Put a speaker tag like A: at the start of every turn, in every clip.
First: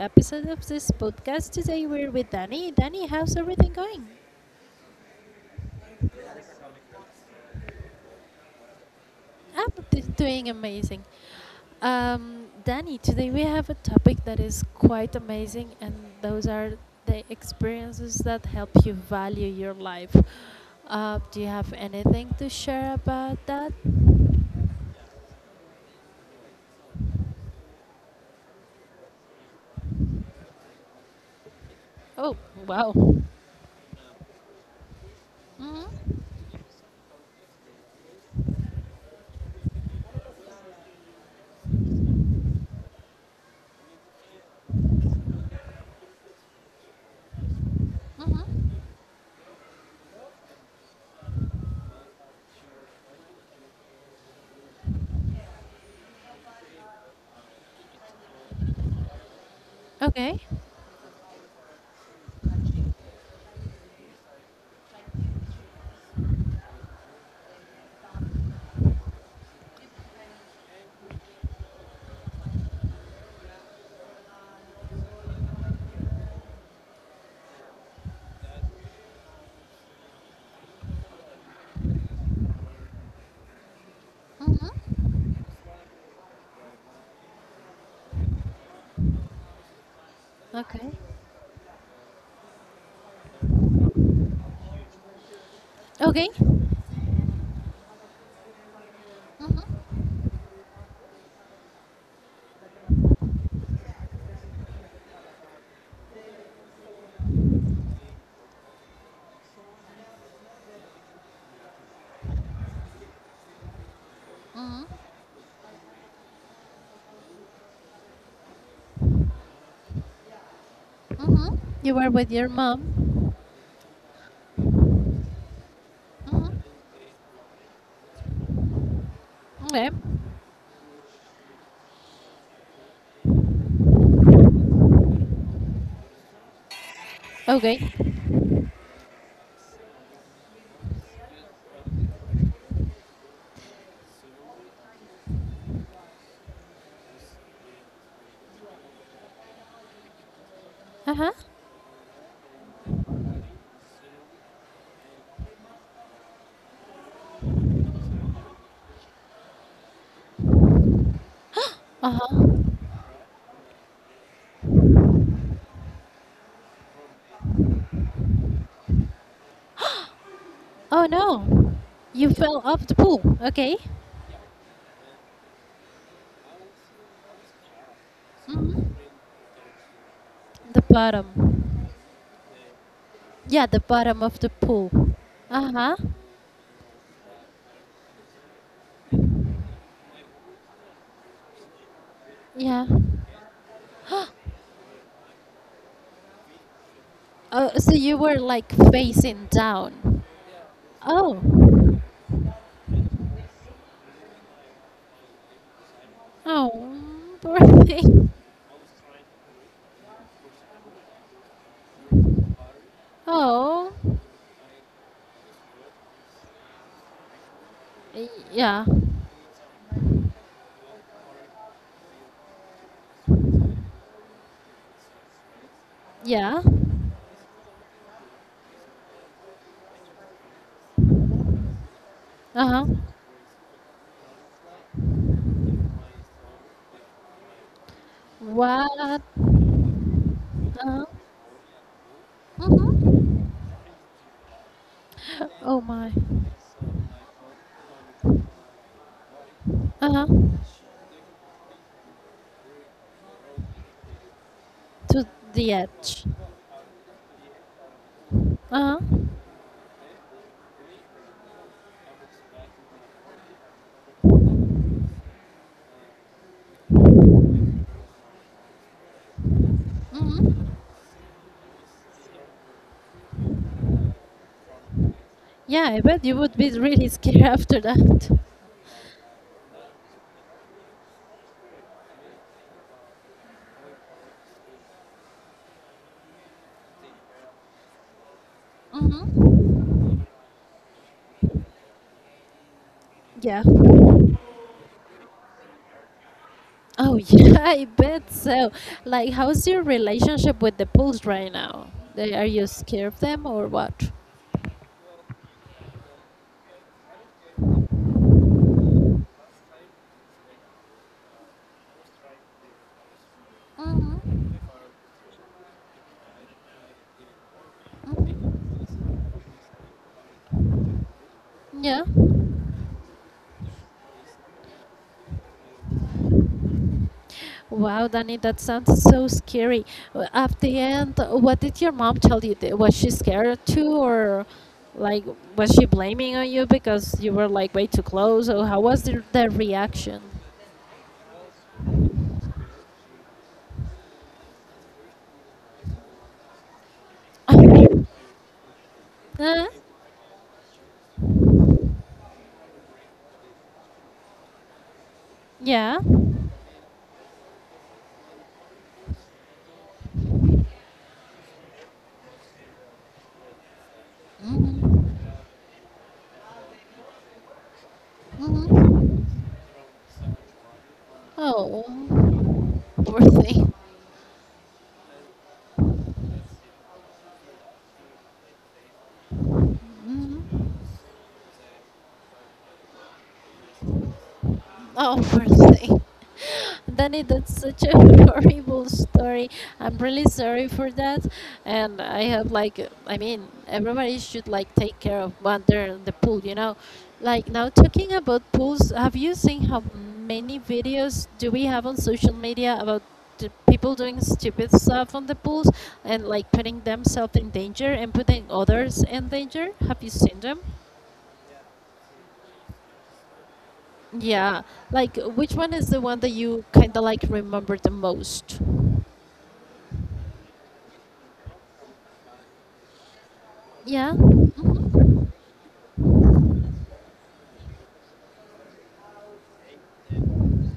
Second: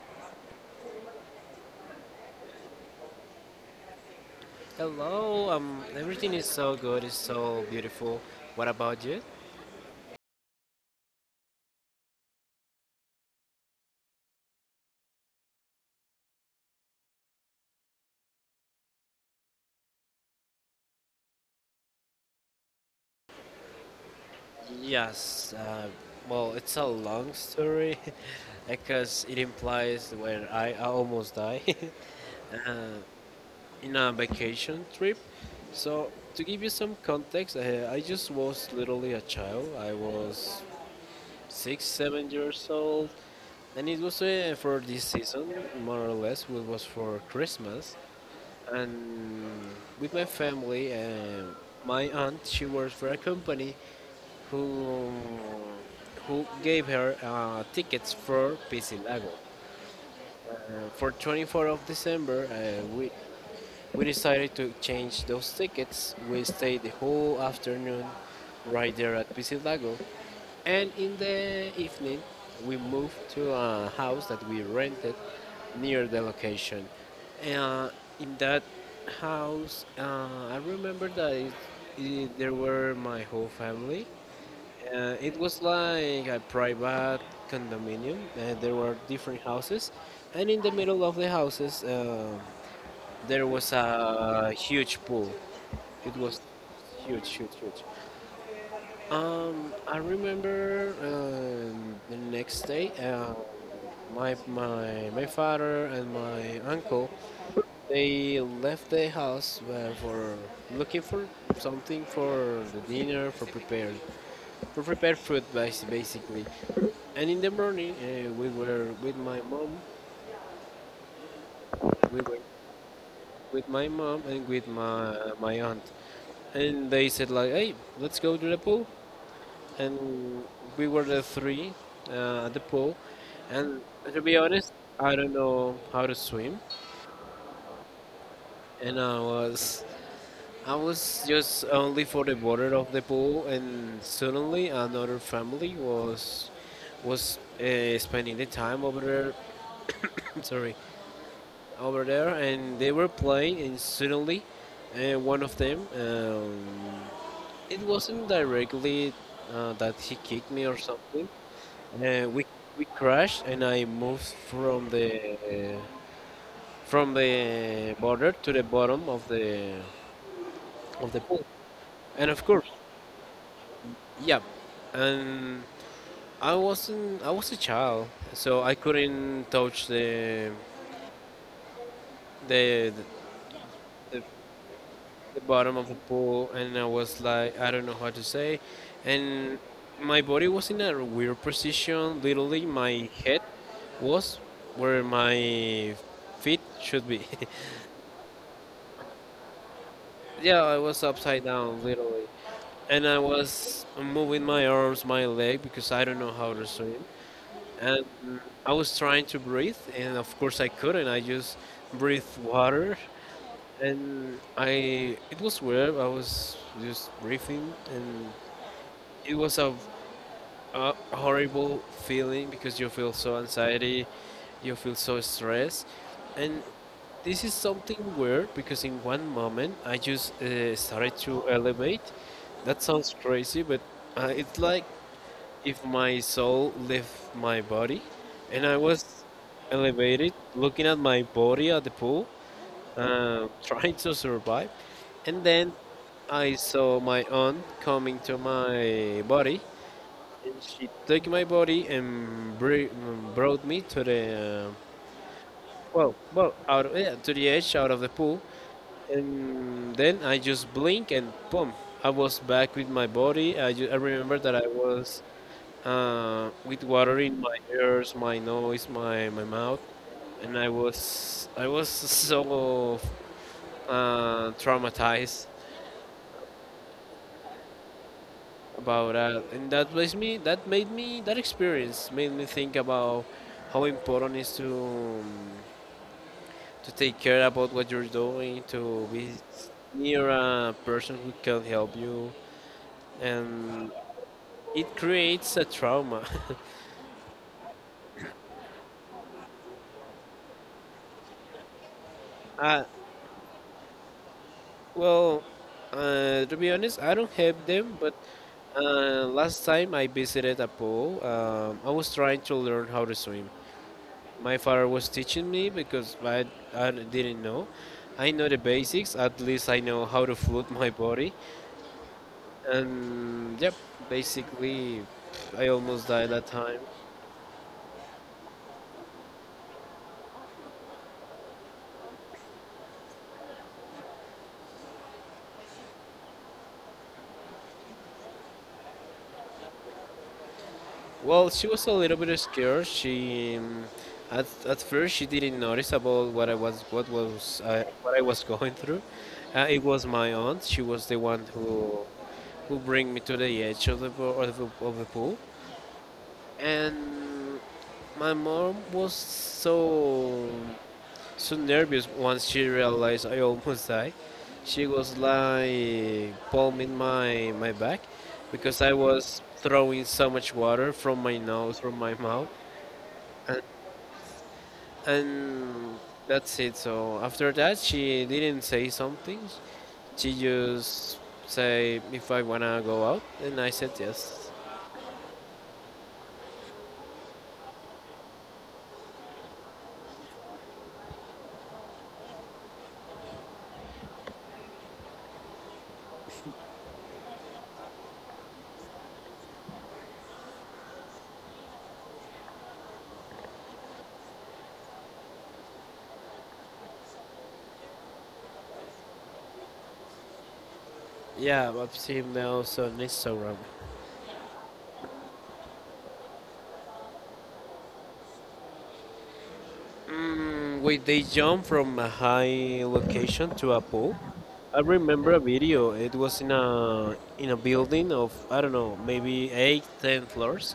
A: episode of this podcast. Today we're with Danny. Danny, how's everything going?
B: Hello, everything is so good, it's so beautiful. What about you?
A: I'm doing amazing. Danny, today we have a topic that is quite amazing, and those are the experiences that help you value your life. Do you have anything to share about that?
B: Yes, well, it's a long story because it implies where I almost die
A: Oh,
B: uh,
A: wow.
B: in a vacation trip. So,
A: Mm-hmm.
B: to give you some context, I just was literally a child. I was 6, 7 years old, and it was for this season, more or less, it was for Christmas.
A: Mm-hmm.
B: And with my family. My aunt, she works for a company who who gave her tickets for Pisilago.
A: Okay.
B: For 24th of December, we decided to exchange those tickets. We stayed the whole afternoon right there at Piscilago. And in the evening, we moved to a house that we rented near the location. Uh, in that house, I remember that there were my whole family.
A: Mm-hmm.
B: It was like a private condominium. There were different houses, and in the
A: Okay.
B: middle of the houses, there was a huge pool. It
A: Okay.
B: was huge, huge, huge. I remember the next day, my father and my uncle, they left the house for looking for something for the dinner, for
A: Mm-hmm.
B: prepared food, basically. And in the morning,
A: Mm-hmm. You were
B: we
A: with
B: were
A: your mom.
B: with my mom and with my aunt,
A: Mhm.
B: and they said like, "Hey, let's go to the pool."
A: Okay.
B: And we were the three at the pool, and to be honest, I don't know how to swim,
A: Okay.
B: and I was just only for the border of the pool, and suddenly another family was spending the time over there. Sorry,
A: Uh huh.
B: over there, and they were playing, and suddenly one of them, it wasn't directly that he kicked me or something.
A: Uh
B: Uh, we
A: huh.
B: we crashed, and I moved from the border to the bottom of the
A: Oh
B: of the pool,
A: no. You
B: and of
A: fell
B: course,
A: off the pool. Okay.
B: yeah, and I wasn't I was a child, so I
A: hmm
B: couldn't touch
A: The bottom.
B: the
A: Yeah, the bottom
B: the,
A: of the pool.
B: the
A: Uh
B: bottom of the
A: huh.
B: pool, and I was like, I don't know how to say. And my body was in a weird position. Literally,
A: Yeah.
B: my head was where my feet should be.
A: Oh, so you were like facing down.
B: Yeah, I was
A: Oh.
B: upside down, literally. And I was moving my arms, my leg, because I don't know how to
A: Oh,
B: swim.
A: poor
B: And
A: thing.
B: I was trying to breathe, and of course I couldn't. I just breathed water,
A: Oh.
B: and I it was weird. I was just breathing, and
A: Yeah.
B: it was a horrible feeling because you feel so anxiety, you feel so stressed,
A: Yeah.
B: and this is something weird because in one moment I just started to elevate.
A: Uh
B: That
A: huh.
B: sounds crazy, but it's like if my soul left my body, and I was
A: What?
B: elevated,
A: Uh
B: looking at
A: huh.
B: my body at the pool,
A: hmm
B: trying to survive, and then
A: Oh my.
B: I saw my aunt coming to my body
A: Uh
B: and
A: huh.
B: she took my body and brought me to the uh,
A: To the
B: well,
A: edge.
B: well, out of, yeah, to the edge, out of the pool,
A: Uh
B: and then I just blink and boom, I was back with my body. I remember that I was with water in my ears, my nose, my mouth,
A: huh.
B: and I was so traumatized
A: Yeah, I bet you would be really scared after that.
B: about that, and that makes me that made me that experience made me think about how important it is to take care about what you're doing, to be
A: Hmm
B: near a person who can help you,
A: Yeah.
B: and it creates a trauma.
A: Oh, yeah, I bet so. Like, how's your relationship with the pools right now? They, are you
B: uh,
A: scared of them or what?
B: well, to be honest, I don't have them, but last time I visited a pool, I was trying to learn how to swim.
A: Hmm
B: My father was teaching me because I didn't know. I
A: hmm
B: know the basics, at least I know how to float my body.
A: Yeah.
B: And yep, basically, I almost died that time.
A: Wow, Danny, that sounds so scary. At the end, what did your mom tell you? Was she scared too, or like was she blaming on you because you were like way too close? Or how was the reaction?
B: Well, she was a little bit scared. She At first she didn't notice about what I was going through.
A: Uh,
B: It was my aunt. She was the one who bring me to the edge of the pool.
A: yeah.
B: And my mom was so nervous once she realized I almost died. She was like palming my back because I was throwing so much water from my nose,
A: Oh,
B: from my mouth,
A: poor
B: and
A: thing.
B: and that's it. So after that, she didn't say something. She just say if I wanna go out, and I said yes.
A: Danny, that's such a horrible story. I'm really sorry for that. And I have like, I mean, everybody should like take care of what they're in the pool, you know? Like now talking about pools, have you seen how many videos do we have on social media about the people doing stupid stuff on the pools and like putting themselves in danger and putting others in danger? Have you seen them?
B: Yeah, I've seen those on Instagram.
A: Yeah, like which one is the one that you kind of like remember the most?
B: Mm, wait, they jump from a high location to a
A: Yeah.
B: pool. I
A: hmm
B: remember a video. It was in a building of I don't know, maybe 8, 10 floors,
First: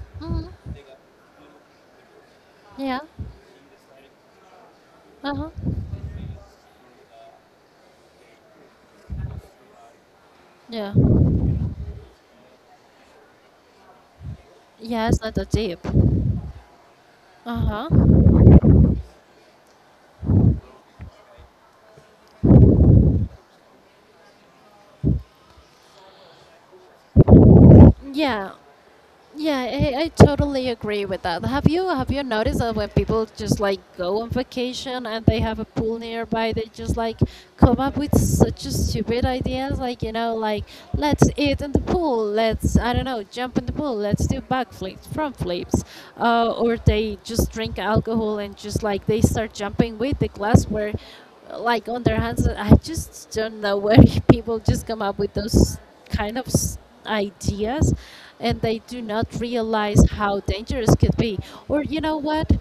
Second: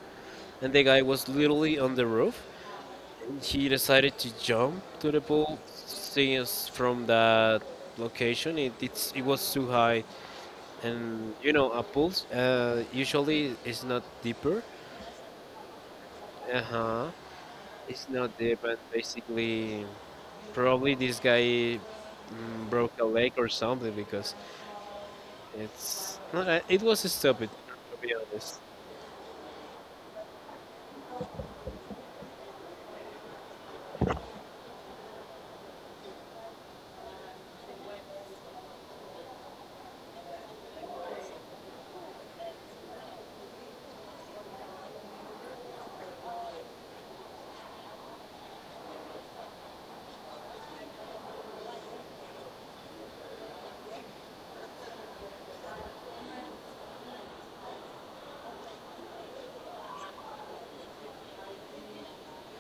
B: and
A: hmm
B: the guy was literally on the roof.
A: Yeah.
B: He decided to jump to the
A: Uh huh.
B: pool since from that location. It was too high,
A: Yeah.
B: and you know, a pool usually is not deeper.
A: Yeah, it's not that deep.
B: Uh huh.
A: Uh
B: It's
A: huh.
B: not deep, and basically probably this guy broke a leg or something because it's no, I- it was stupid, to be
A: Yeah.
B: honest.
A: Yeah, I totally agree with that. Have you noticed that when people just like go on vacation and they have a pool nearby, they just like come up with such a stupid ideas, like you know, like let's eat in the pool, let's I don't know, jump in the pool, let's do backflips, front flips, or they just drink alcohol and just like they start jumping with the glassware, like on their hands. I just don't know where people just come up with those kind of ideas and they do not realize how dangerous could be, or you know what,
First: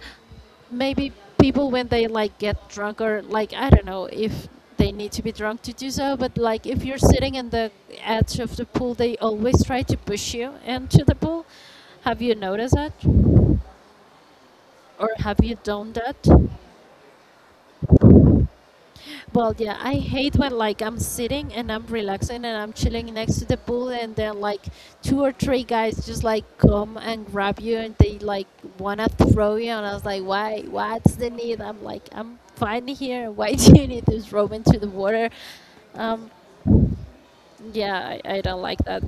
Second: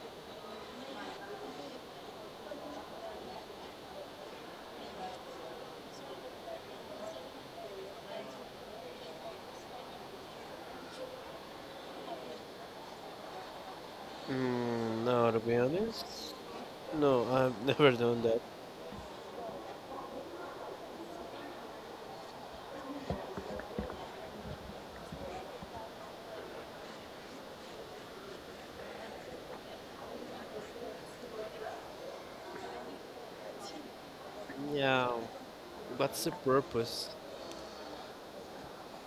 A: maybe people when they like get drunk or like I don't know if they need to be drunk to do so, but like if you're sitting in the edge of the pool they always try to push you into the pool. Have you noticed that,
B: Mm,
A: or
B: no,
A: have
B: to
A: you
B: be
A: done
B: honest,
A: that?
B: no, I've never done that.
A: Well, yeah, I hate when like I'm sitting and I'm relaxing and I'm chilling next to the pool and then like two or three guys just like come and grab you and they like wanna throw you and I was like, why? What's the need? I'm like, I'm fine here. Why do you need to throw me into the
B: Yeah,
A: water?
B: what's
A: Um,
B: the purpose?
A: yeah, I don't like that.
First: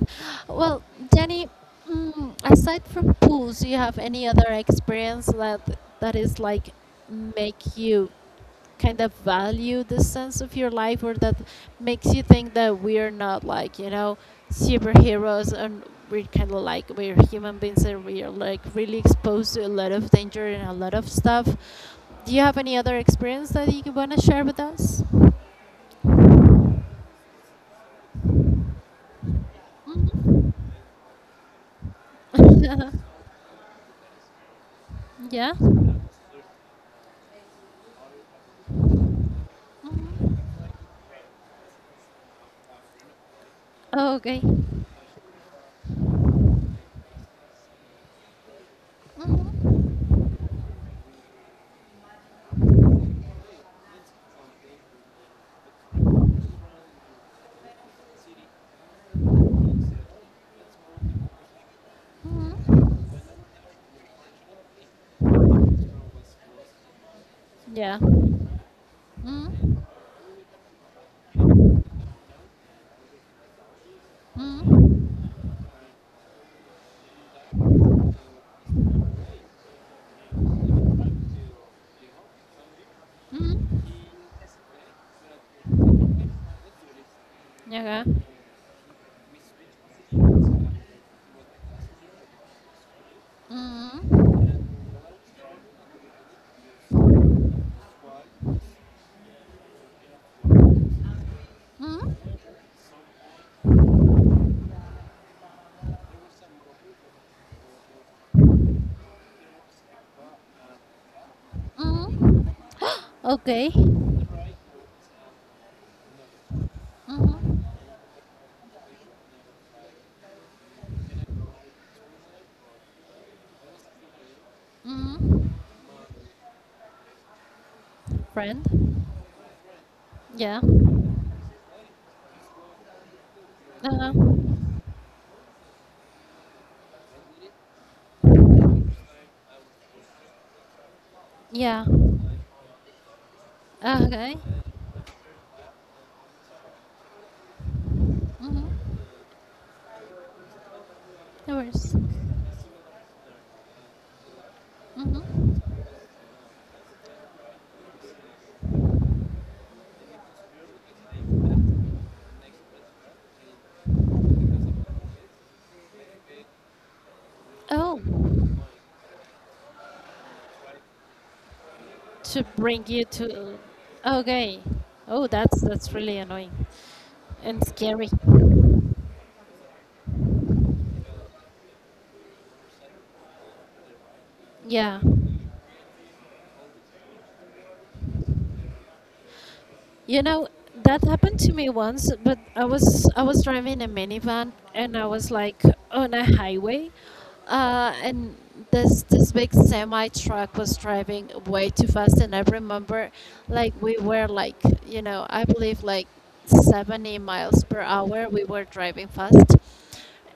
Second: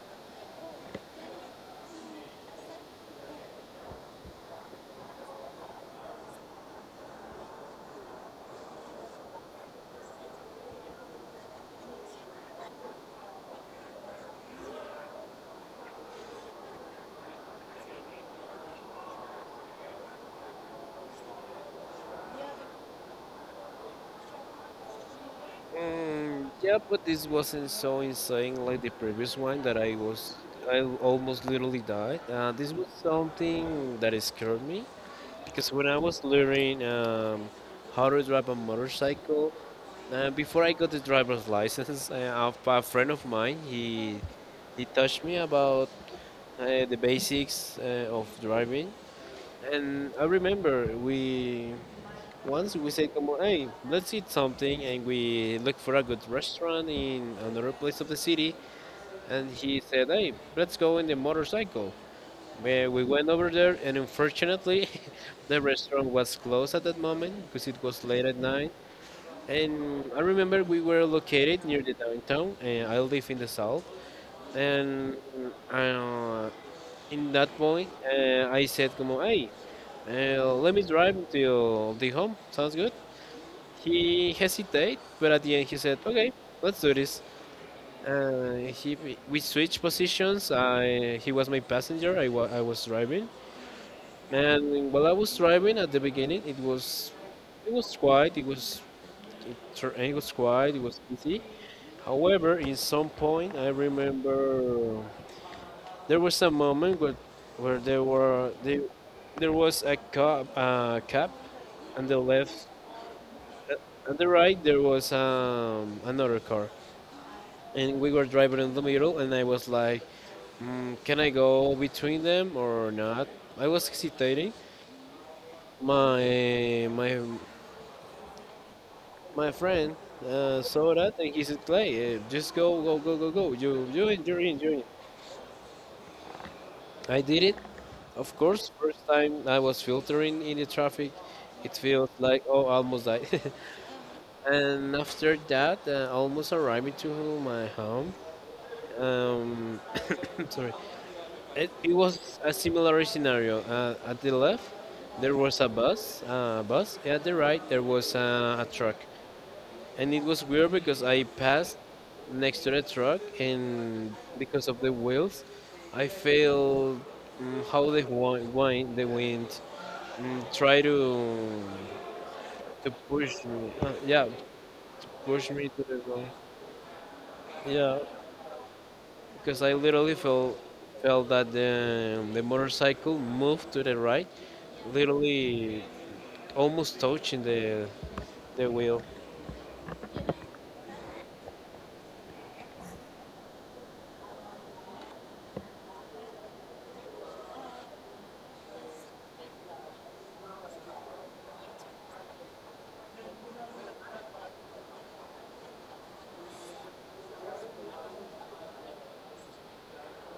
A: Well, Jenny, aside from pools, do you have any other experience that is like make you kind of value the sense of your life, or that makes you think that we're not like you know superheroes, and we're kind of like, we're human beings and we're like really exposed to a lot of danger and a lot of stuff? Do you have any other experience that you want to share with us?
B: Mm, yeah, but this wasn't so insane like the previous one that I
A: Mhm.
B: was. I almost literally died. This was something that scared me
A: yeah.
B: because when I was learning how to drive a motorcycle. Before I got the driver's license, a, friend of mine
A: Oh,
B: he
A: okay.
B: he taught me about the basics of driving, and I remember we once we said, "Come on, hey, let's eat something," and we looked for a good restaurant in another place of the city, and he said, "Hey, let's go in the motorcycle."
A: Mhm.
B: We went over there, and unfortunately, the restaurant was closed at that moment because it
A: Yeah.
B: was late at night,
A: Mhm.
B: and I remember we were located near the downtown, and I live in the south.
A: Mhm.
B: And uh, in that point, I said, "Como, hey, let me drive till the home. Sounds good."
A: Mhm.
B: He hesitated, but at the end, he said, "Okay, let's do this."
A: Yeah.
B: He We switched positions. I He was my passenger. I was driving,
A: Mhm.
B: and while I was driving at the beginning, it was quiet. It was quiet. It was easy.
A: Mhm.
B: However, in some point, I remember there was a moment where there was a cab, and the
A: Mhm.
B: left,
A: Okay.
B: uh, and the right there was another car,
A: Mhm.
B: and we were driving in the middle, and I was like, can I go between them or not? I was hesitating.
A: Mhm.
B: My my
A: Friend.
B: my friend
A: Yeah.
B: saw that, and he said, "Clay, just go, go, go, go, go. You in, you're
A: Uh-huh.
B: in, you're in." I did it. Of course, first time I was filtering in the traffic, it
A: Yeah.
B: feels like, oh, almost died.
A: Okay.
B: And after that, almost arriving to my home.
A: Mm-hmm.
B: Um, sorry,
A: No
B: it
A: worries.
B: was a similar scenario. At the left, there was
A: Mm-hmm.
B: a bus. Bus at the right, there was a truck, and it was weird because I passed next to the truck, and because of the wheels, I felt how the
A: Oh,
B: wind, the wind and try
A: to bring
B: to
A: you
B: push
A: to.
B: me. Yeah,
A: Okay. Oh,
B: push me to
A: that's
B: the
A: really
B: goal.
A: annoying and
B: Yeah,
A: scary.
B: because I literally felt that the motorcycle moved to the right,
A: Yeah.
B: literally almost touching the wheel.
A: You know, that happened to me once, but I was driving a minivan and I was like on a highway, and this big semi truck was driving way too fast, and I remember like we were like you know I believe like 70 miles per hour, we were driving fast.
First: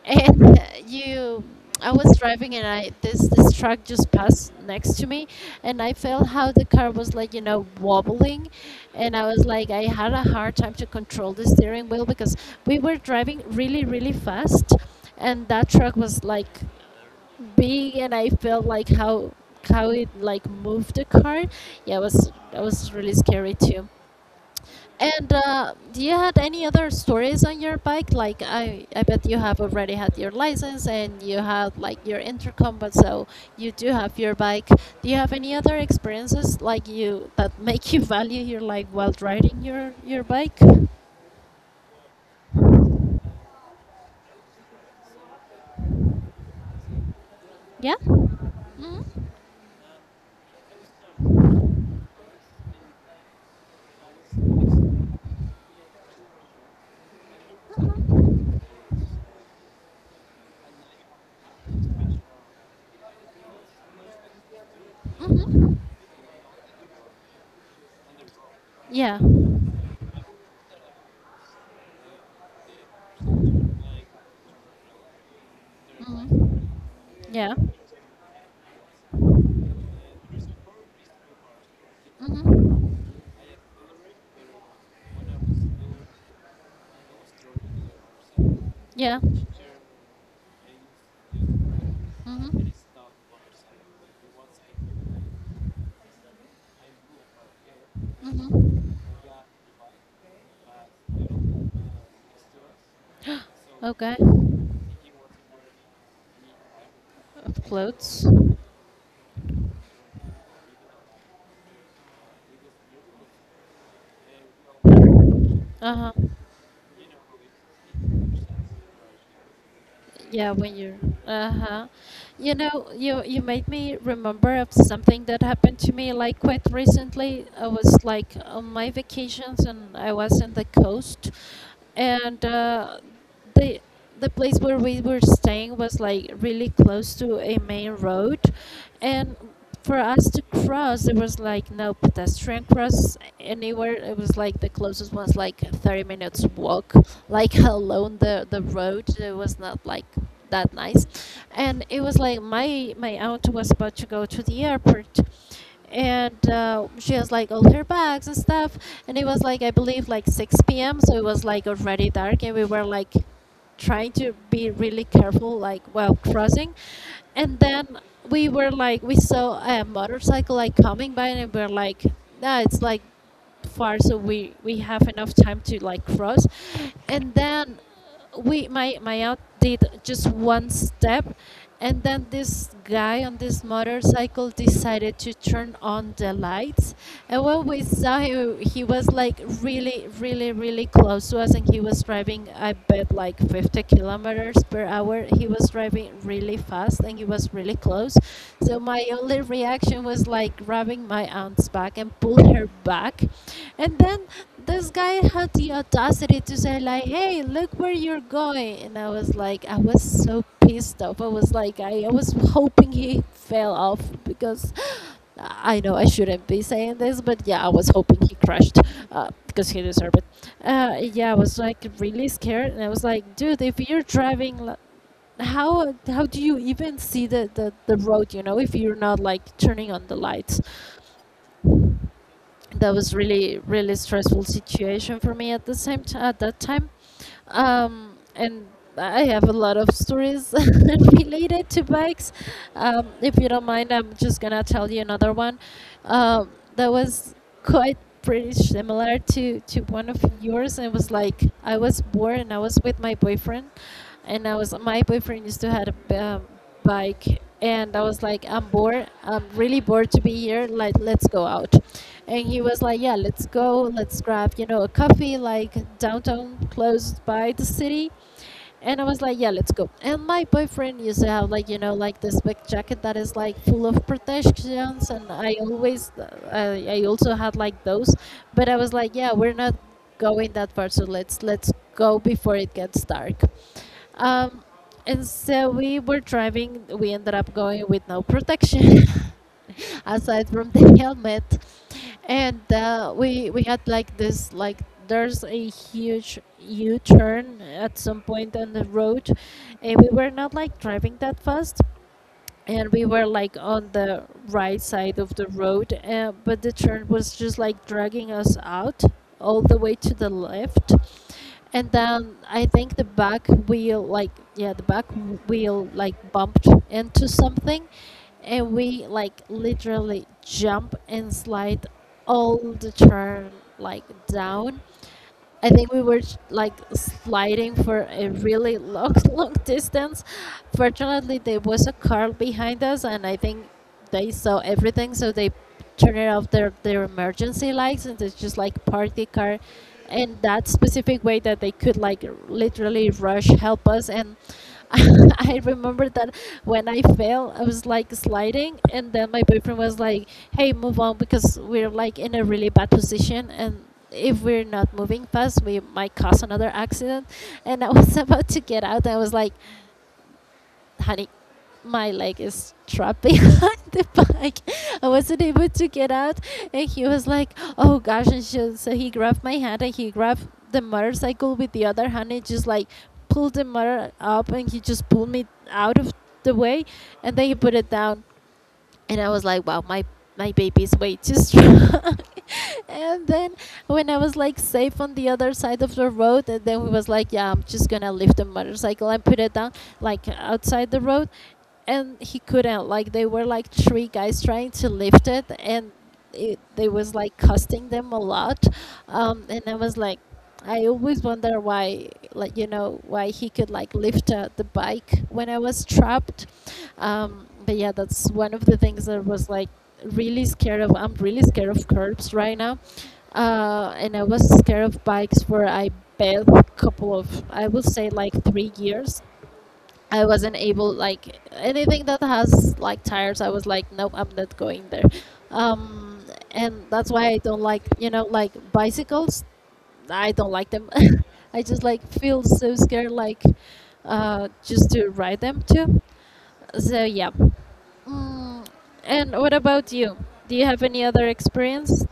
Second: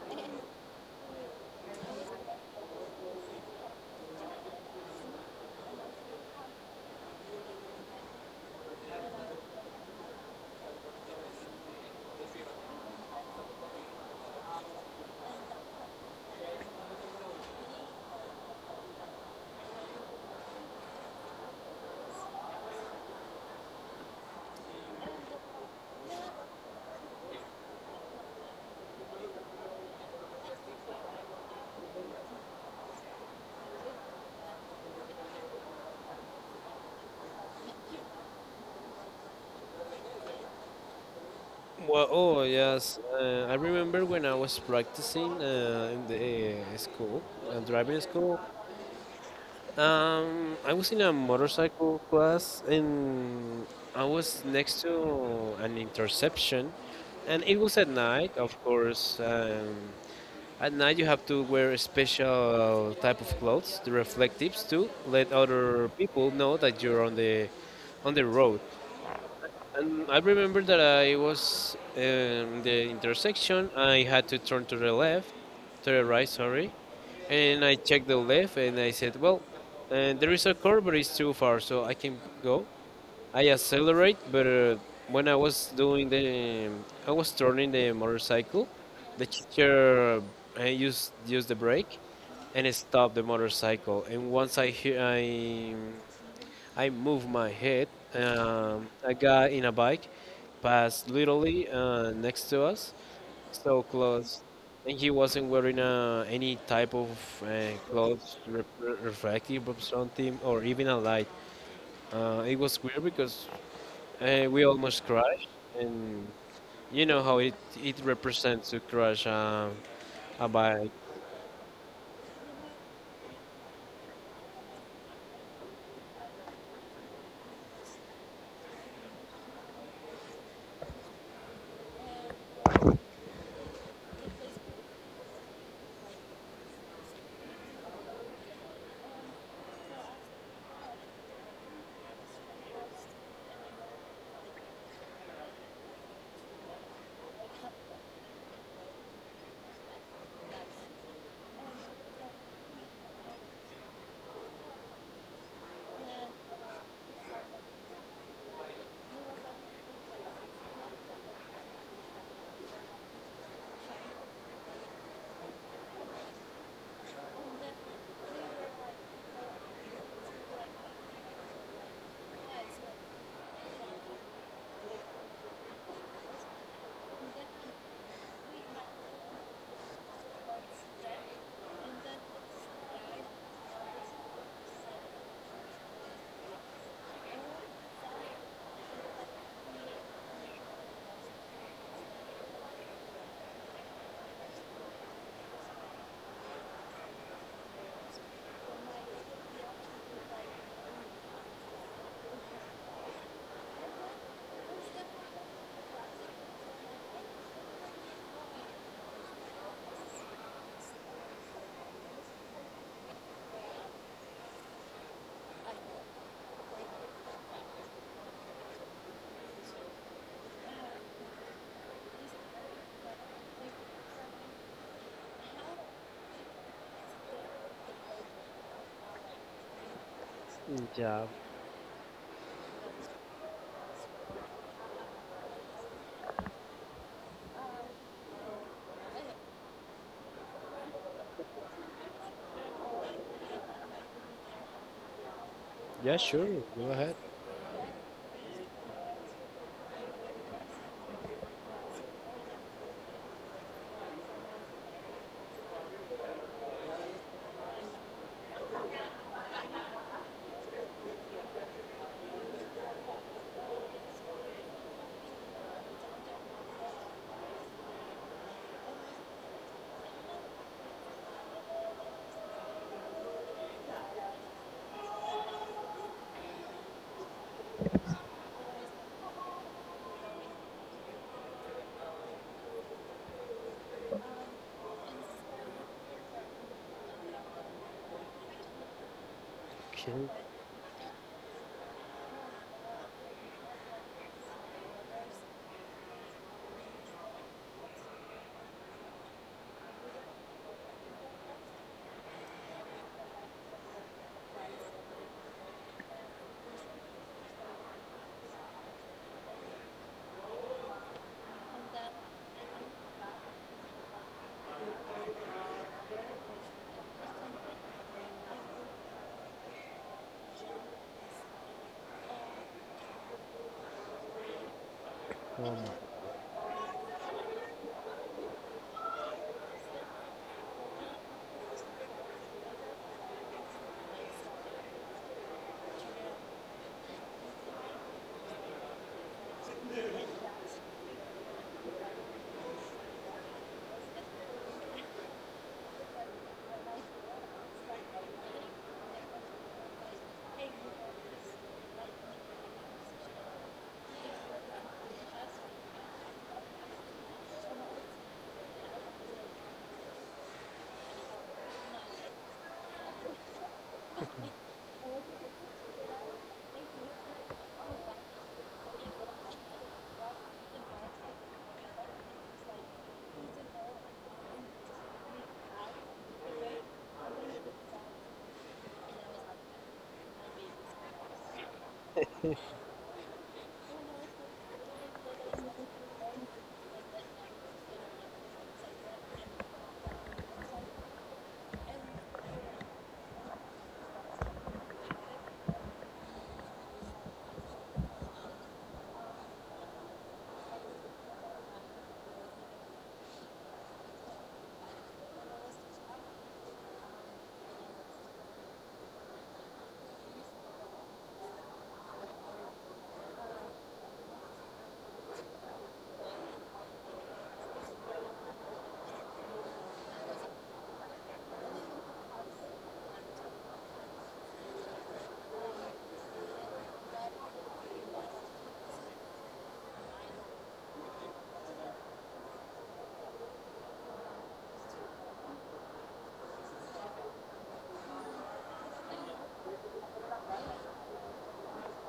A: And you I was driving and I this this truck just passed next to me, and I felt how the car was like you know wobbling, and I was like I had a hard time to control the steering wheel because we were driving really really fast, and that truck was like big, and I felt like how it like moved the car. Yeah, it was that was really scary too. And do you had any other stories on your bike? Like I bet you have already had your license and you have like your intercom, but so you do have your bike. Do you have any other experiences like you that make you value your life while riding your bike?
B: Well, oh yes, I remember when I was practicing in
A: Yeah.
B: driving school.
A: hmm
B: I was in a motorcycle class, and I was next to an interception, and it was at night, of course. At night, you have to wear a special type of clothes, the reflectives, to let
A: hmm
B: other people know that you're on the road.
A: Yeah.
B: And I remember that I was in the intersection. I had to turn to the left, to the
A: hmm
B: right, sorry.
A: Yeah.
B: And I checked the left and I said, well, there is a curve, but it's too far, so I can go.
A: hmm
B: I accelerate, but when I was I was turning the motorcycle,
A: Yeah.
B: the teacher used the brake, and
A: hmm
B: it stopped the motorcycle. And once I hear, I moved my head.
A: hmm
B: A guy in a bike passed literally next to us, so
A: Okay.
B: close, and he wasn't wearing any type of
A: Of clothes.
B: clothes, refractive or something, or even a light. It was weird because we almost crashed,
A: Uh huh.
B: and you know how it represents to crash a
A: Yeah, when
B: bike.
A: you're uh-huh. You know, you made me remember of something that happened to me like quite recently. I was like on my vacations and I was in the coast, and the the place where we were staying was like really close to a main road, and for us to cross there was like no pedestrian cross anywhere. It was like the closest was like 30 minutes walk, like alone the road, it was not like that nice. And it was like my aunt was about to go to the airport, and she has like all her bags and stuff, and it was like I believe like 6 p.m., so it was like already dark, and we were like trying to be really careful like while crossing. And then we were like we saw a motorcycle like coming by, and we were like nah it's like far, so we have enough time to like cross. And then we, my aunt did just one step, and then this guy on this motorcycle decided to turn on the lights, and when we saw him he was like really really really close to us, and he was driving I bet like 50 kilometers per hour. He was driving really fast and he was really close, so my only reaction was like grabbing my aunt's back and pull her back. And then this guy had the audacity to say like hey look where you're going, and I was like, I was so pissed off, I was like, I was hoping he fell off because, I know I shouldn't be saying this, but yeah, I was hoping he crashed. Because he deserved it. Yeah, I was like really scared, and I was like dude if you're driving how do you even see the road, you know, if you're not like turning on the lights.
B: Yeah,
A: That was really really stressful situation for me at the same at that time. And I have a lot of stories related to bikes. If you don't mind I'm just gonna tell you another one.
B: yeah, sure,
A: um,
B: go
A: that
B: ahead.
A: was quite pretty similar to one of yours. It was like I was bored and I was with my boyfriend, and I was my boyfriend used to had a, bike, and I was like I'm bored I'm really bored to be here, like let's go out. And he was like yeah let's go, let's grab you know a coffee like downtown close by the city. And I was like, yeah, let's go. And my boyfriend used to have like, you know, like this big jacket that is like full of protections. And I always, I also had like those, but I was like, yeah, we're not going that far. So let's go before it gets dark. Um, and so we were driving, we ended up going with no protection,
B: Okay.
A: aside from the helmet. And we had like this like there's a huge u-turn at some point on the road, and we were not like driving that fast, and we were like on the right side of the road, but the turn was just like dragging us out all the way to the left. And then I think the back wheel, like, yeah, the back wheel, like, bumped into something, and we, like, literally jump and slide all the turn, like, down. I think we were like sliding for a really long, long distance. Fortunately, there was a car behind us, and I think they saw everything, so they turned off their emergency lights and they just like parked the car in that specific way that they could like literally rush help us. And I remember that when I fell, I was like sliding, and then my boyfriend was like, "Hey, move on because we're like in a really bad position, and if we're not moving fast, we might cause another accident." And I was about to get out, I was like, honey, my leg is trapped behind the bike. I wasn't able to get out. And he was like, oh gosh. And so he grabbed my hand and he grabbed the motorcycle with the other hand and just like pulled the motor up and he just pulled me out of the way, and then he put it down, and I was like, wow, my baby is way too strong. And then when I was like safe on the other side of the road, and then we was like, yeah, I'm just gonna lift the motorcycle and put it down like outside the road, and he couldn't. Like they were like three guys trying to lift it, and it, they was like costing them a lot, and I was like. I always wonder why, like why he could like lift the bike when I was trapped. But yeah, that's one of the things that was like really scared of. I'm really scared of curbs right now, and I was scared of bikes for I bet couple of I will say like 3 years. I wasn't able like anything that has like tires. I was like, nope, I'm not going there. Um, and that's why I don't like like bicycles. I don't like them. I just like feel so scared like just to ride them too. So yeah. Mm, and what about you? Do you have any other experience?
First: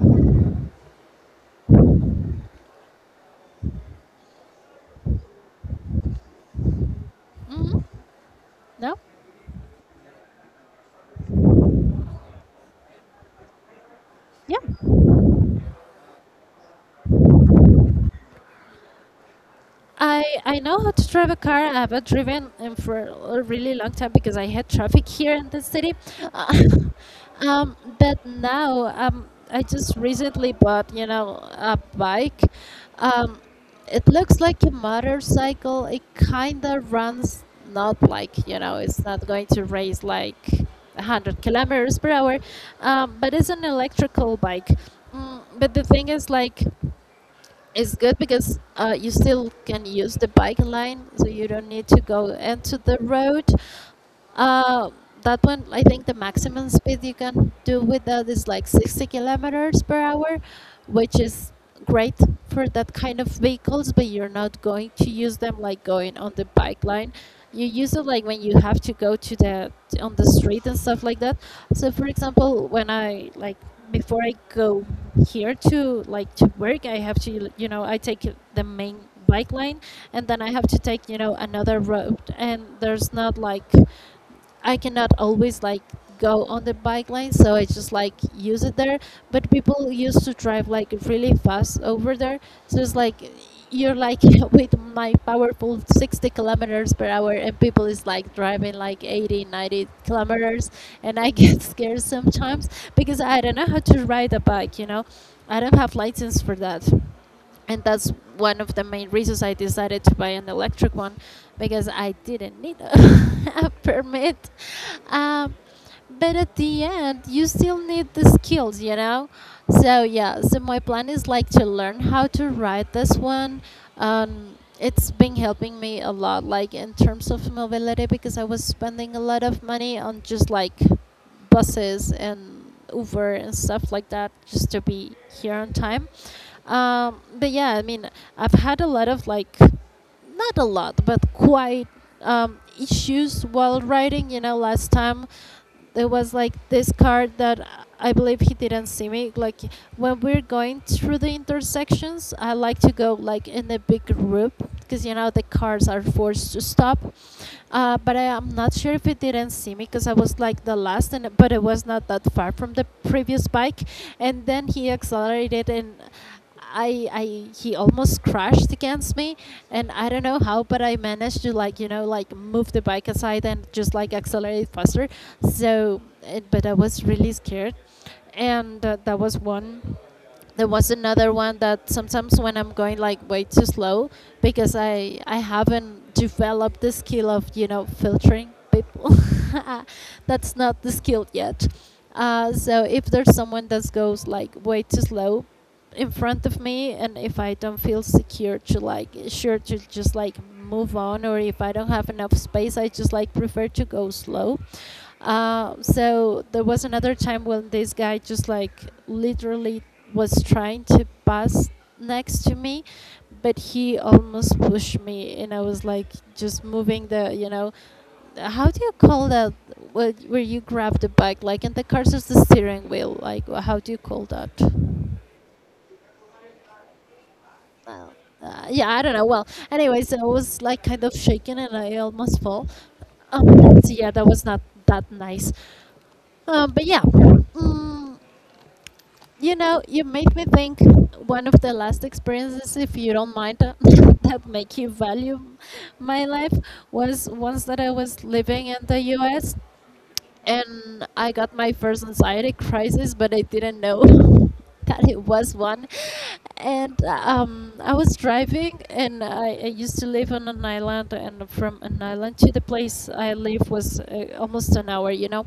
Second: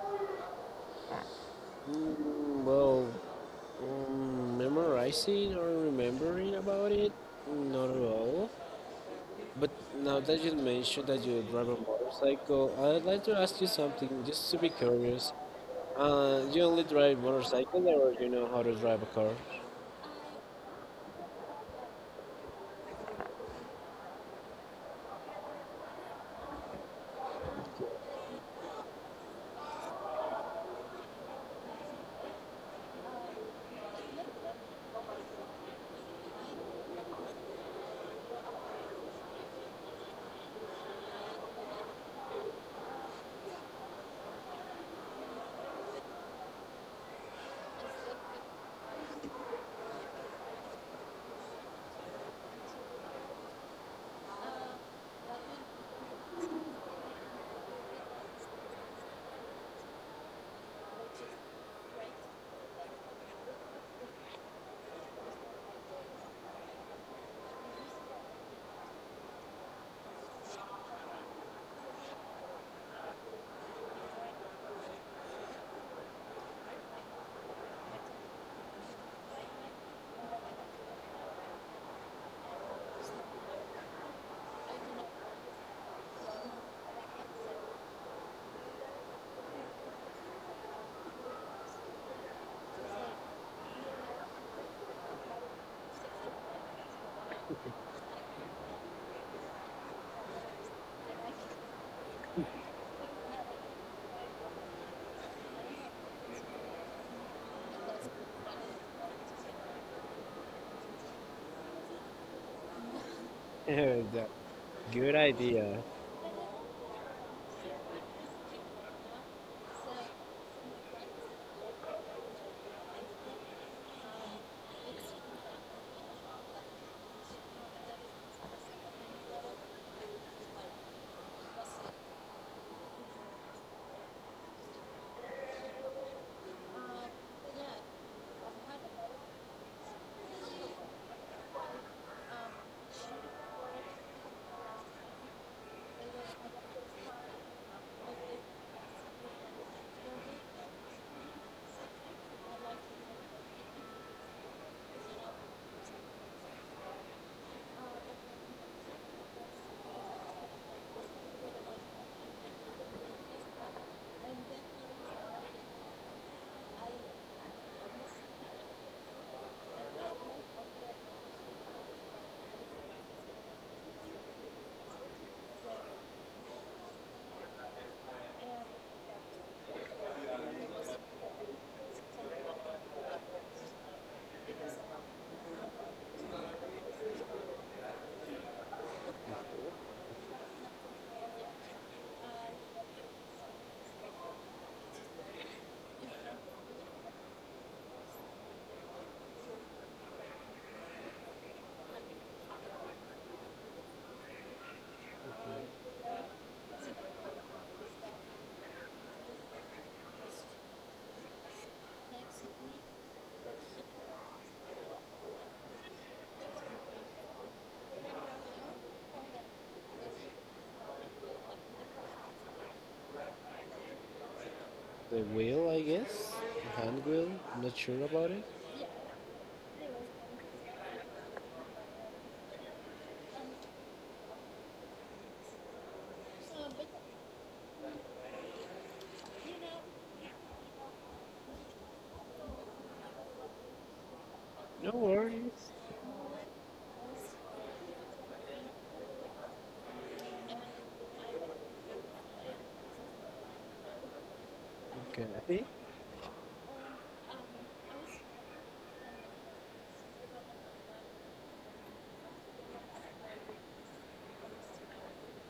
B: Mm, well, memorizing or remembering about it?
A: Hmm.
B: Not at all.
A: No.
B: But now that you mentioned that you drive a motorcycle, I'd like to ask you something just to
A: Yeah.
B: be curious. You only drive motorcycle or you know how to drive a car?
A: I know how to drive a car. I have driven for a really long time because I had traffic here in the city. But now I just recently bought a bike. Um, it looks like a motorcycle. It kinda runs not like it's not going to race like 100 kilometers per hour, but it's an electrical bike. Mm, but the thing is like. It's good because you still can use the bike lane, so you don't need to go into the road. Uh, that one, I think the maximum speed you can do with that is like 60 kilometers per hour, which is great for that kind of vehicles, but you're not going to use them like going on the bike line. You use it like when you have to go to the on the street and stuff like that. So for example, when I like before I go here to like to work, I have to I take the main bike line, and then I have to take another road, and there's not like I cannot always like go on the bike lane, so I just like use it there. But people used to drive like really fast over there, so it's like you're like with my powerful 60 kilometers per hour, and people is like driving like 80 90 kilometers, and I get scared sometimes because I don't know how to ride a bike, I don't have license for that. And that's one of the main reasons I decided to buy an electric one because I didn't need a,
B: Yeah.
A: permit.
B: Good
A: Um,
B: idea.
A: but at the end, you still need the skills, you know. So yeah, so my plan is like to learn how to ride this one. It's been helping me a lot, like in terms of mobility, because I was spending a lot of money on just like buses and Uber and stuff like that just to be here on time, but yeah, I mean, I've had a lot of like, not a lot, but quite issues while writing. You know, last time there was like this card that I believe he didn't see me. Like when we're going through the intersections, I like to go like in a big group because you know the cars are forced to stop. But I am not sure if it didn't see me because I was like the last, and but it was not that far from the previous bike. And then he accelerated, and he almost crashed against me. And I don't know how, but I managed to like, you know, like move the bike aside and just like accelerate faster. So, it, but I was really scared, and that was one there was another one that sometimes when I'm going like way too slow because I haven't developed the skill of you know filtering people. That's not the skill yet. So if there's someone that goes like way too slow in front of me, and if I don't feel secure to like sure to just like move on, or if I don't have enough space, I just like prefer to go slow. So there was another time when this guy just like literally was trying to pass next to me, but he almost pushed me, and I was like just moving the, you know, how do you call that? What, where you grab the bike, like in the cars, there's the steering wheel. Like, how do you call that?
B: The wheel, I guess? The hand wheel? I'm not sure
A: Well,
B: about it.
A: Yeah, I don't know. Well, anyways, I was like kind of shaking and I almost fall. So yeah, that was not that nice. But yeah, mm, you know, you make me think one of the last experiences, if you don't mind, that make you
B: No
A: value
B: worries.
A: my life was once that I was living in the U.S. and I got my first anxiety crisis, but I didn't know that it was
B: Okay.
A: one. And I was driving, and I used to live on an island, and from an island to the place I live was almost an hour, you know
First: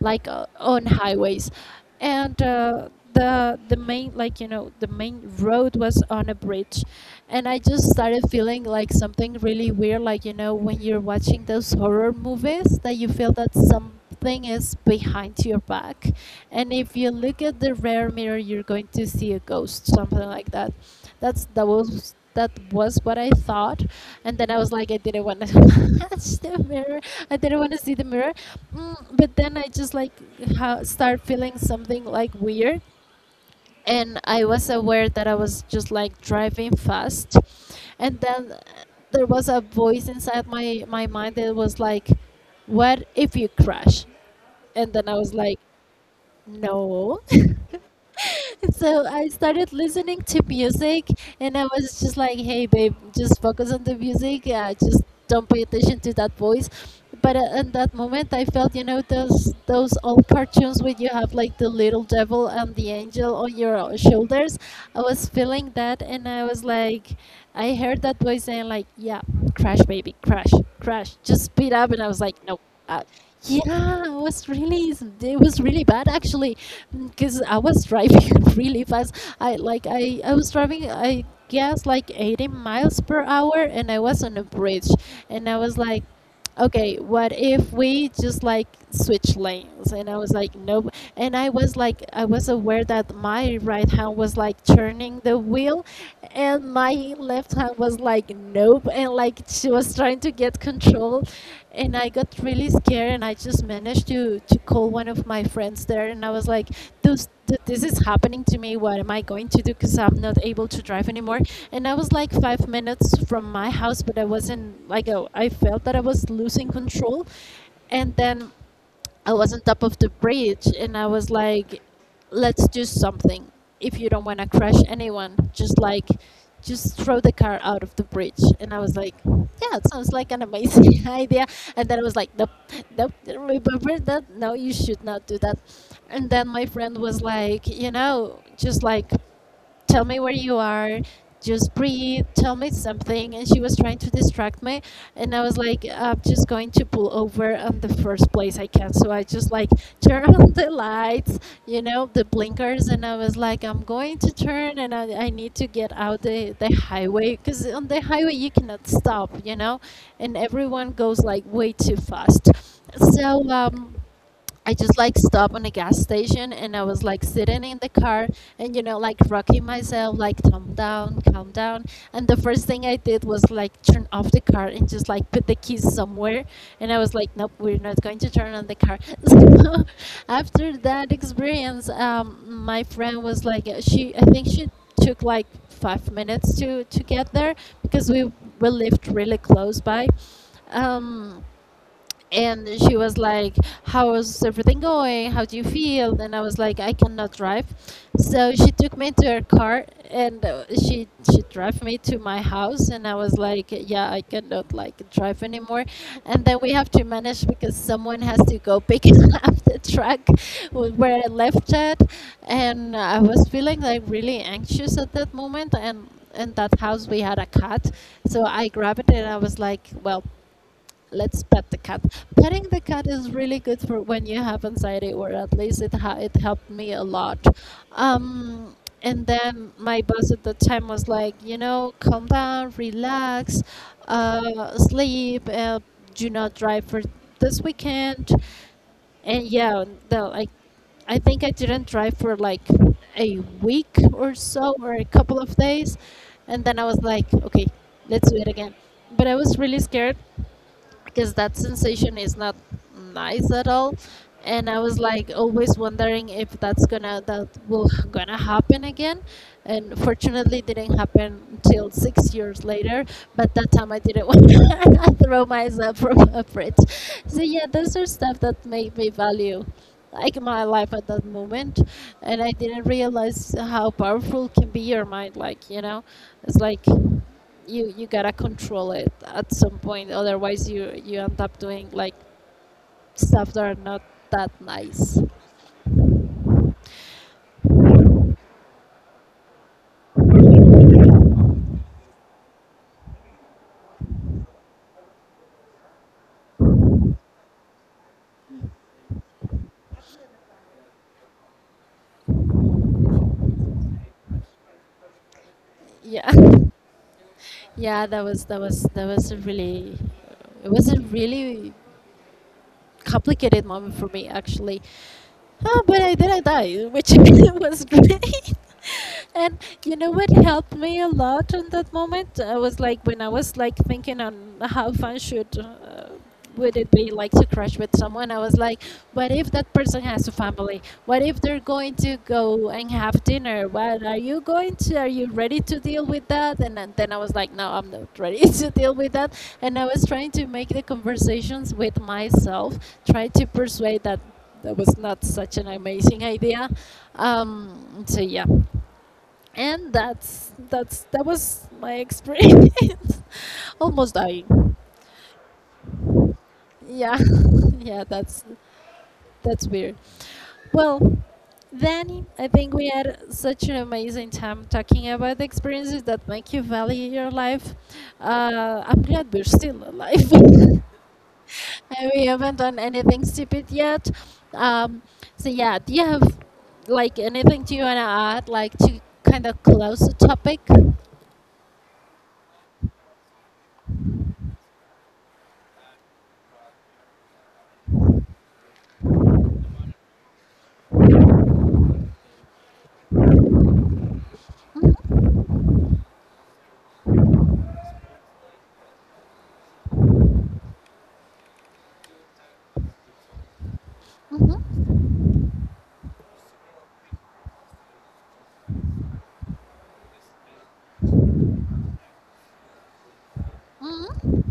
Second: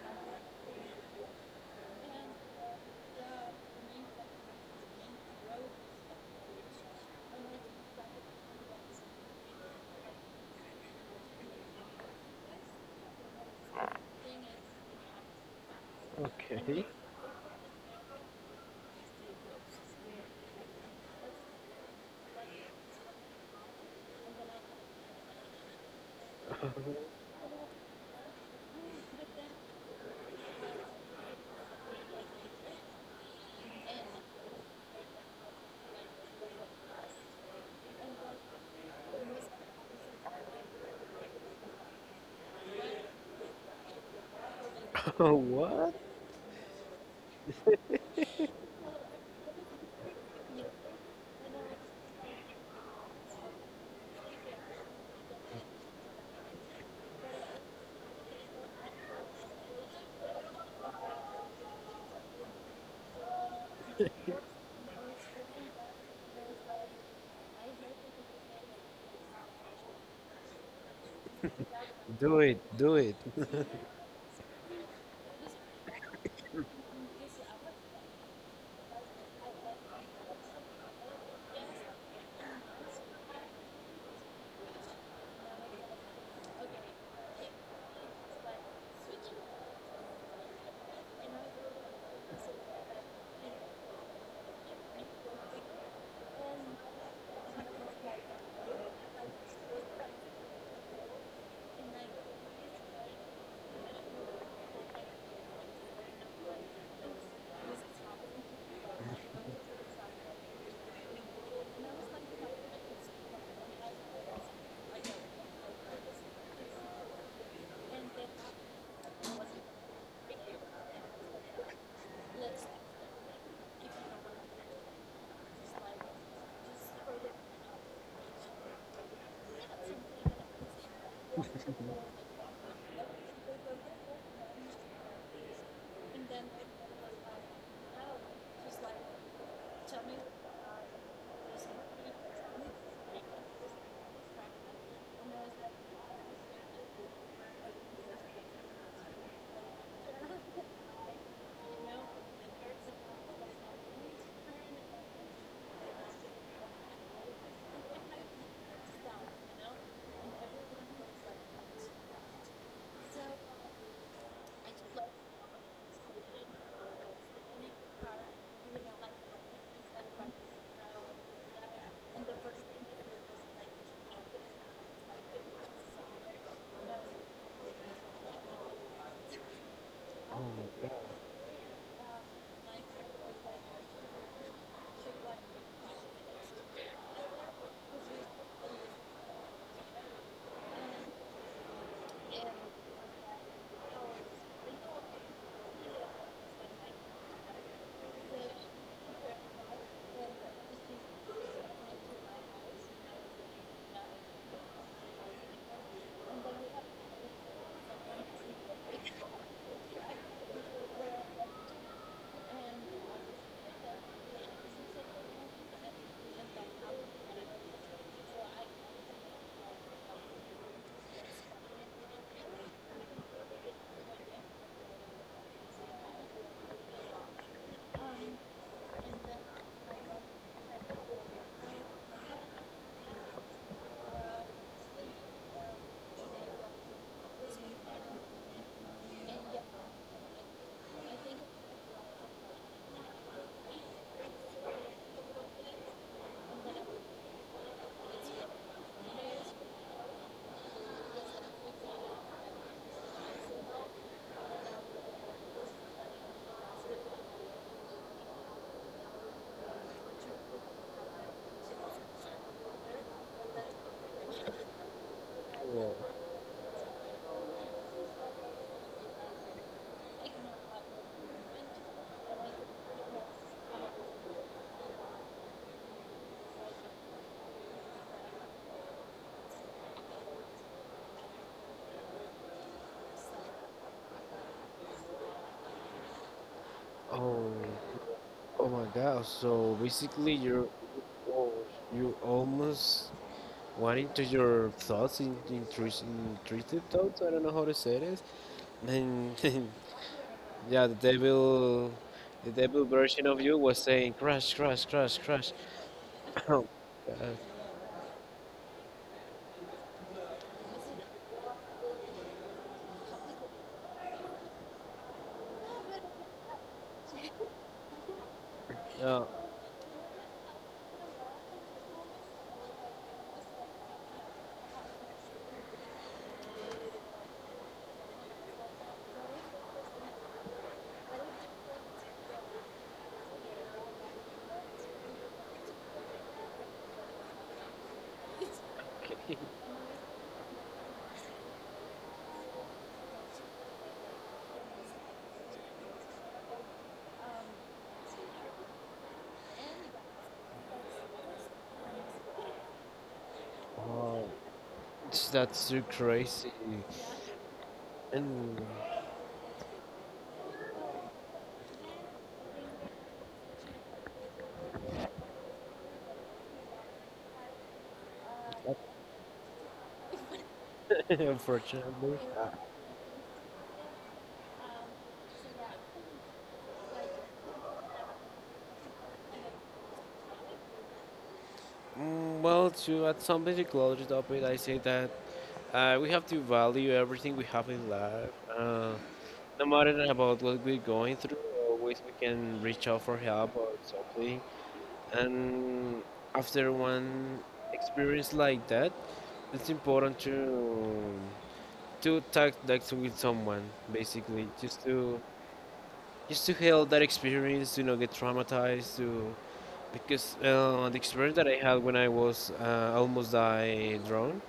A: like on highways, and the main like you know the main road was on a bridge, and I just started feeling like something really weird, like you know when you're watching those horror movies that you feel that something is behind your back, and
B: Okay.
A: if you look at the rear mirror you're going to see a ghost, something like that. That's that was what I thought. And then I was like, I didn't want to touch the mirror. I didn't want to see the mirror. Mm, but then I just like start feeling something like weird. And I was aware that I was just like driving fast. And then there was a voice inside my mind that was like, what if you crash? And then I was like,
B: What?
A: no. So I started listening to music, and I was just like, "Hey, babe, just focus on the music. Just don't pay attention to that voice." But in that moment, I felt, you know, those old cartoons where you have like the little devil and the angel on your shoulders. I was feeling that, and I was like, I heard that voice saying like, "Yeah, crash, baby, crash, crash. Just speed up." And I was like,
B: Do
A: "No."
B: it. Do it.
A: Yeah, it was really it was really bad actually, because I was driving really fast. I was driving I guess like 80 miles per hour, and I was on a bridge, and I was like, okay, what if we just like switch lanes? And I was like, nope. And I was like, I was aware that my right hand was like turning the wheel, and my left hand was like, nope, and like she was trying to get control, and I got really scared, and I just managed to call one of my friends there, and I was like, this this is happening to me, what am I going to do, cuz I'm not able to drive anymore. And I was like 5 minutes from my house, but I wasn't like, oh, I felt that I was losing control. And then I was on top of the bridge, and I was like, let's do something. If you don't want to crash anyone, just like, just throw the car out of the bridge. And I was like, yeah, it sounds like an amazing idea. And then I was like, nope, nope, remember that? No, you should not do that. And then my friend was like, just like, tell me where you are, just breathe, tell me something. And she was trying to distract me. And I was like, I'm just going to pull over on the first place I can. So I just like turn on the lights, the blinkers. And I was like, I'm going to turn, I need to get out the highway, because on the highway you cannot stop. And everyone goes like way too fast. So I just like stopped on a gas station, and I was like sitting in the car and like rocking myself like calm down, calm down. And the first thing I did was like turn off the car and just like put the keys somewhere. And I was like, nope, we're not going to turn on the car. So
B: Oh
A: after
B: my
A: that experience, my friend was like, she I think she took like 5 minutes to get there, because we lived really close by. Um, and she was like, how's everything going, how do you feel? And I was like, I cannot drive. So she took me to her car, and she drove me to my house. And I was like, yeah, I cannot like drive anymore. And then we have to manage, because someone has to go pick up the truck where I left it. And I was feeling like really anxious at that moment. And in that house we had a cat, so I grabbed it and I was like, well, let's pet the cat. Petting the cat is really good for when you have anxiety, or at least it helped me a lot. Um, and then my boss at the time was like, calm down, relax, sleep, do not drive for this weekend. And yeah, no, I think I didn't drive for like a week or so, or a couple of days. And then I was like, okay, let's do it again. But I was really scared, because that sensation is not nice at all. And I was like always wondering if that will gonna happen again. And fortunately it didn't happen until 6 years later, but that time I didn't want to throw
B: God.
A: myself from a bridge. So yeah, those are stuff that made me value like my life at that moment. And I didn't realize how powerful can be your mind, like, it's like you gotta control it at some point, otherwise you end up doing like stuff that are not that nice.
B: Oh Oh my God. So basically, al- you almost went into your thoughts in intrusive thoughts. I don't know how to say this. And yeah, the devil version of you was saying crash, crash, crash, crash.
A: Yeah.
B: Oh, God.
A: Yeah, that was a really, it was a really complicated moment for me actually. Oh, but I didn't die, which was great.
B: Yeah.
A: And you know what helped me a lot in that moment? I was like, when I was like thinking on how fun should would it be like to crash with someone, I was like, what if that person has a family? What if they're going to go and have dinner? What are you going to? Are you ready to deal with that? And then I was like, no, I'm not ready to deal with that. And I was trying to make the conversations with myself, try to persuade that that was not such an amazing idea. So yeah, and that's that was my experience almost
B: Oh,
A: dying.
B: that's too crazy.
A: Yeah. Yeah, that's
B: And
A: that's weird. Well, Danny, I think we had such an amazing time talking about the experiences that make you value your life. I'm glad we're still alive. And
B: unfortunately.
A: we
B: uh,
A: haven't done anything stupid yet. Um, so yeah, do you have like anything, do you want to add, like to kind of close the topic?
B: Mm, well, to add something to close it up with, I say that we have to value everything we have in life. No matter about what we're going through, always we can reach out for help or something. And after one experience like that, it's important to talk like to with someone, basically, just to help that experience, to not get traumatized, to because the experience that I had when I was almost died drowned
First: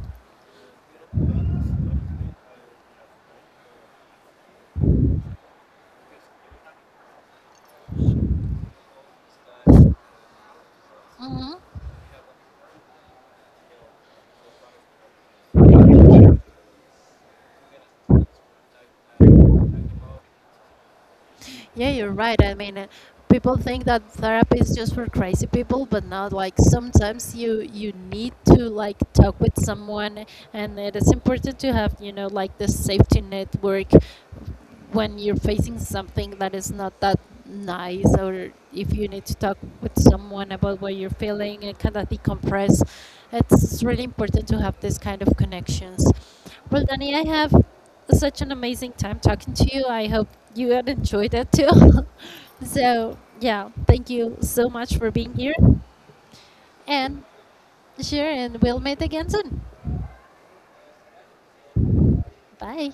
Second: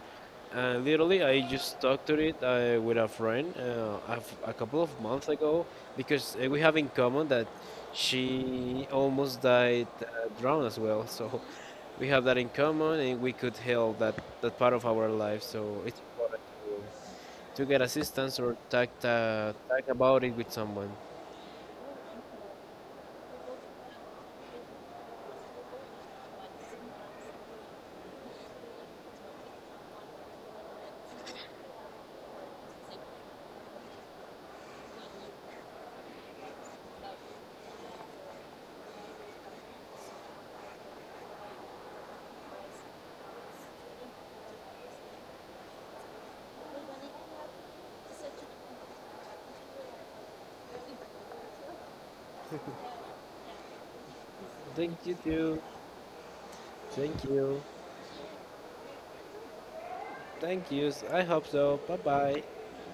B: and literally, I just talked to it with a friend a couple of months ago because we have in common that she almost died drowned as well. So
A: Hmm.
B: we have that in common, and we could help that part of our life. So it's important to get assistance or talk about it with someone.
A: Yeah, you're right. I mean, people think that therapy is just for crazy people, but not like sometimes you need to like talk with someone. And it is important to have, like, the safety network when you're facing something that is not that nice, or if you need to talk with someone about what you're feeling and kind of decompress. It's really important to have this kind of connections. Well, Danny, I have such an amazing time talking to you. I hope you had enjoyed it too. So yeah, thank you so
B: Thank
A: much for
B: you
A: being here.
B: too.
A: And
B: Thank you.
A: sure, and we'll meet again soon.
B: Thank you. I hope so. Bye bye.
A: Bye.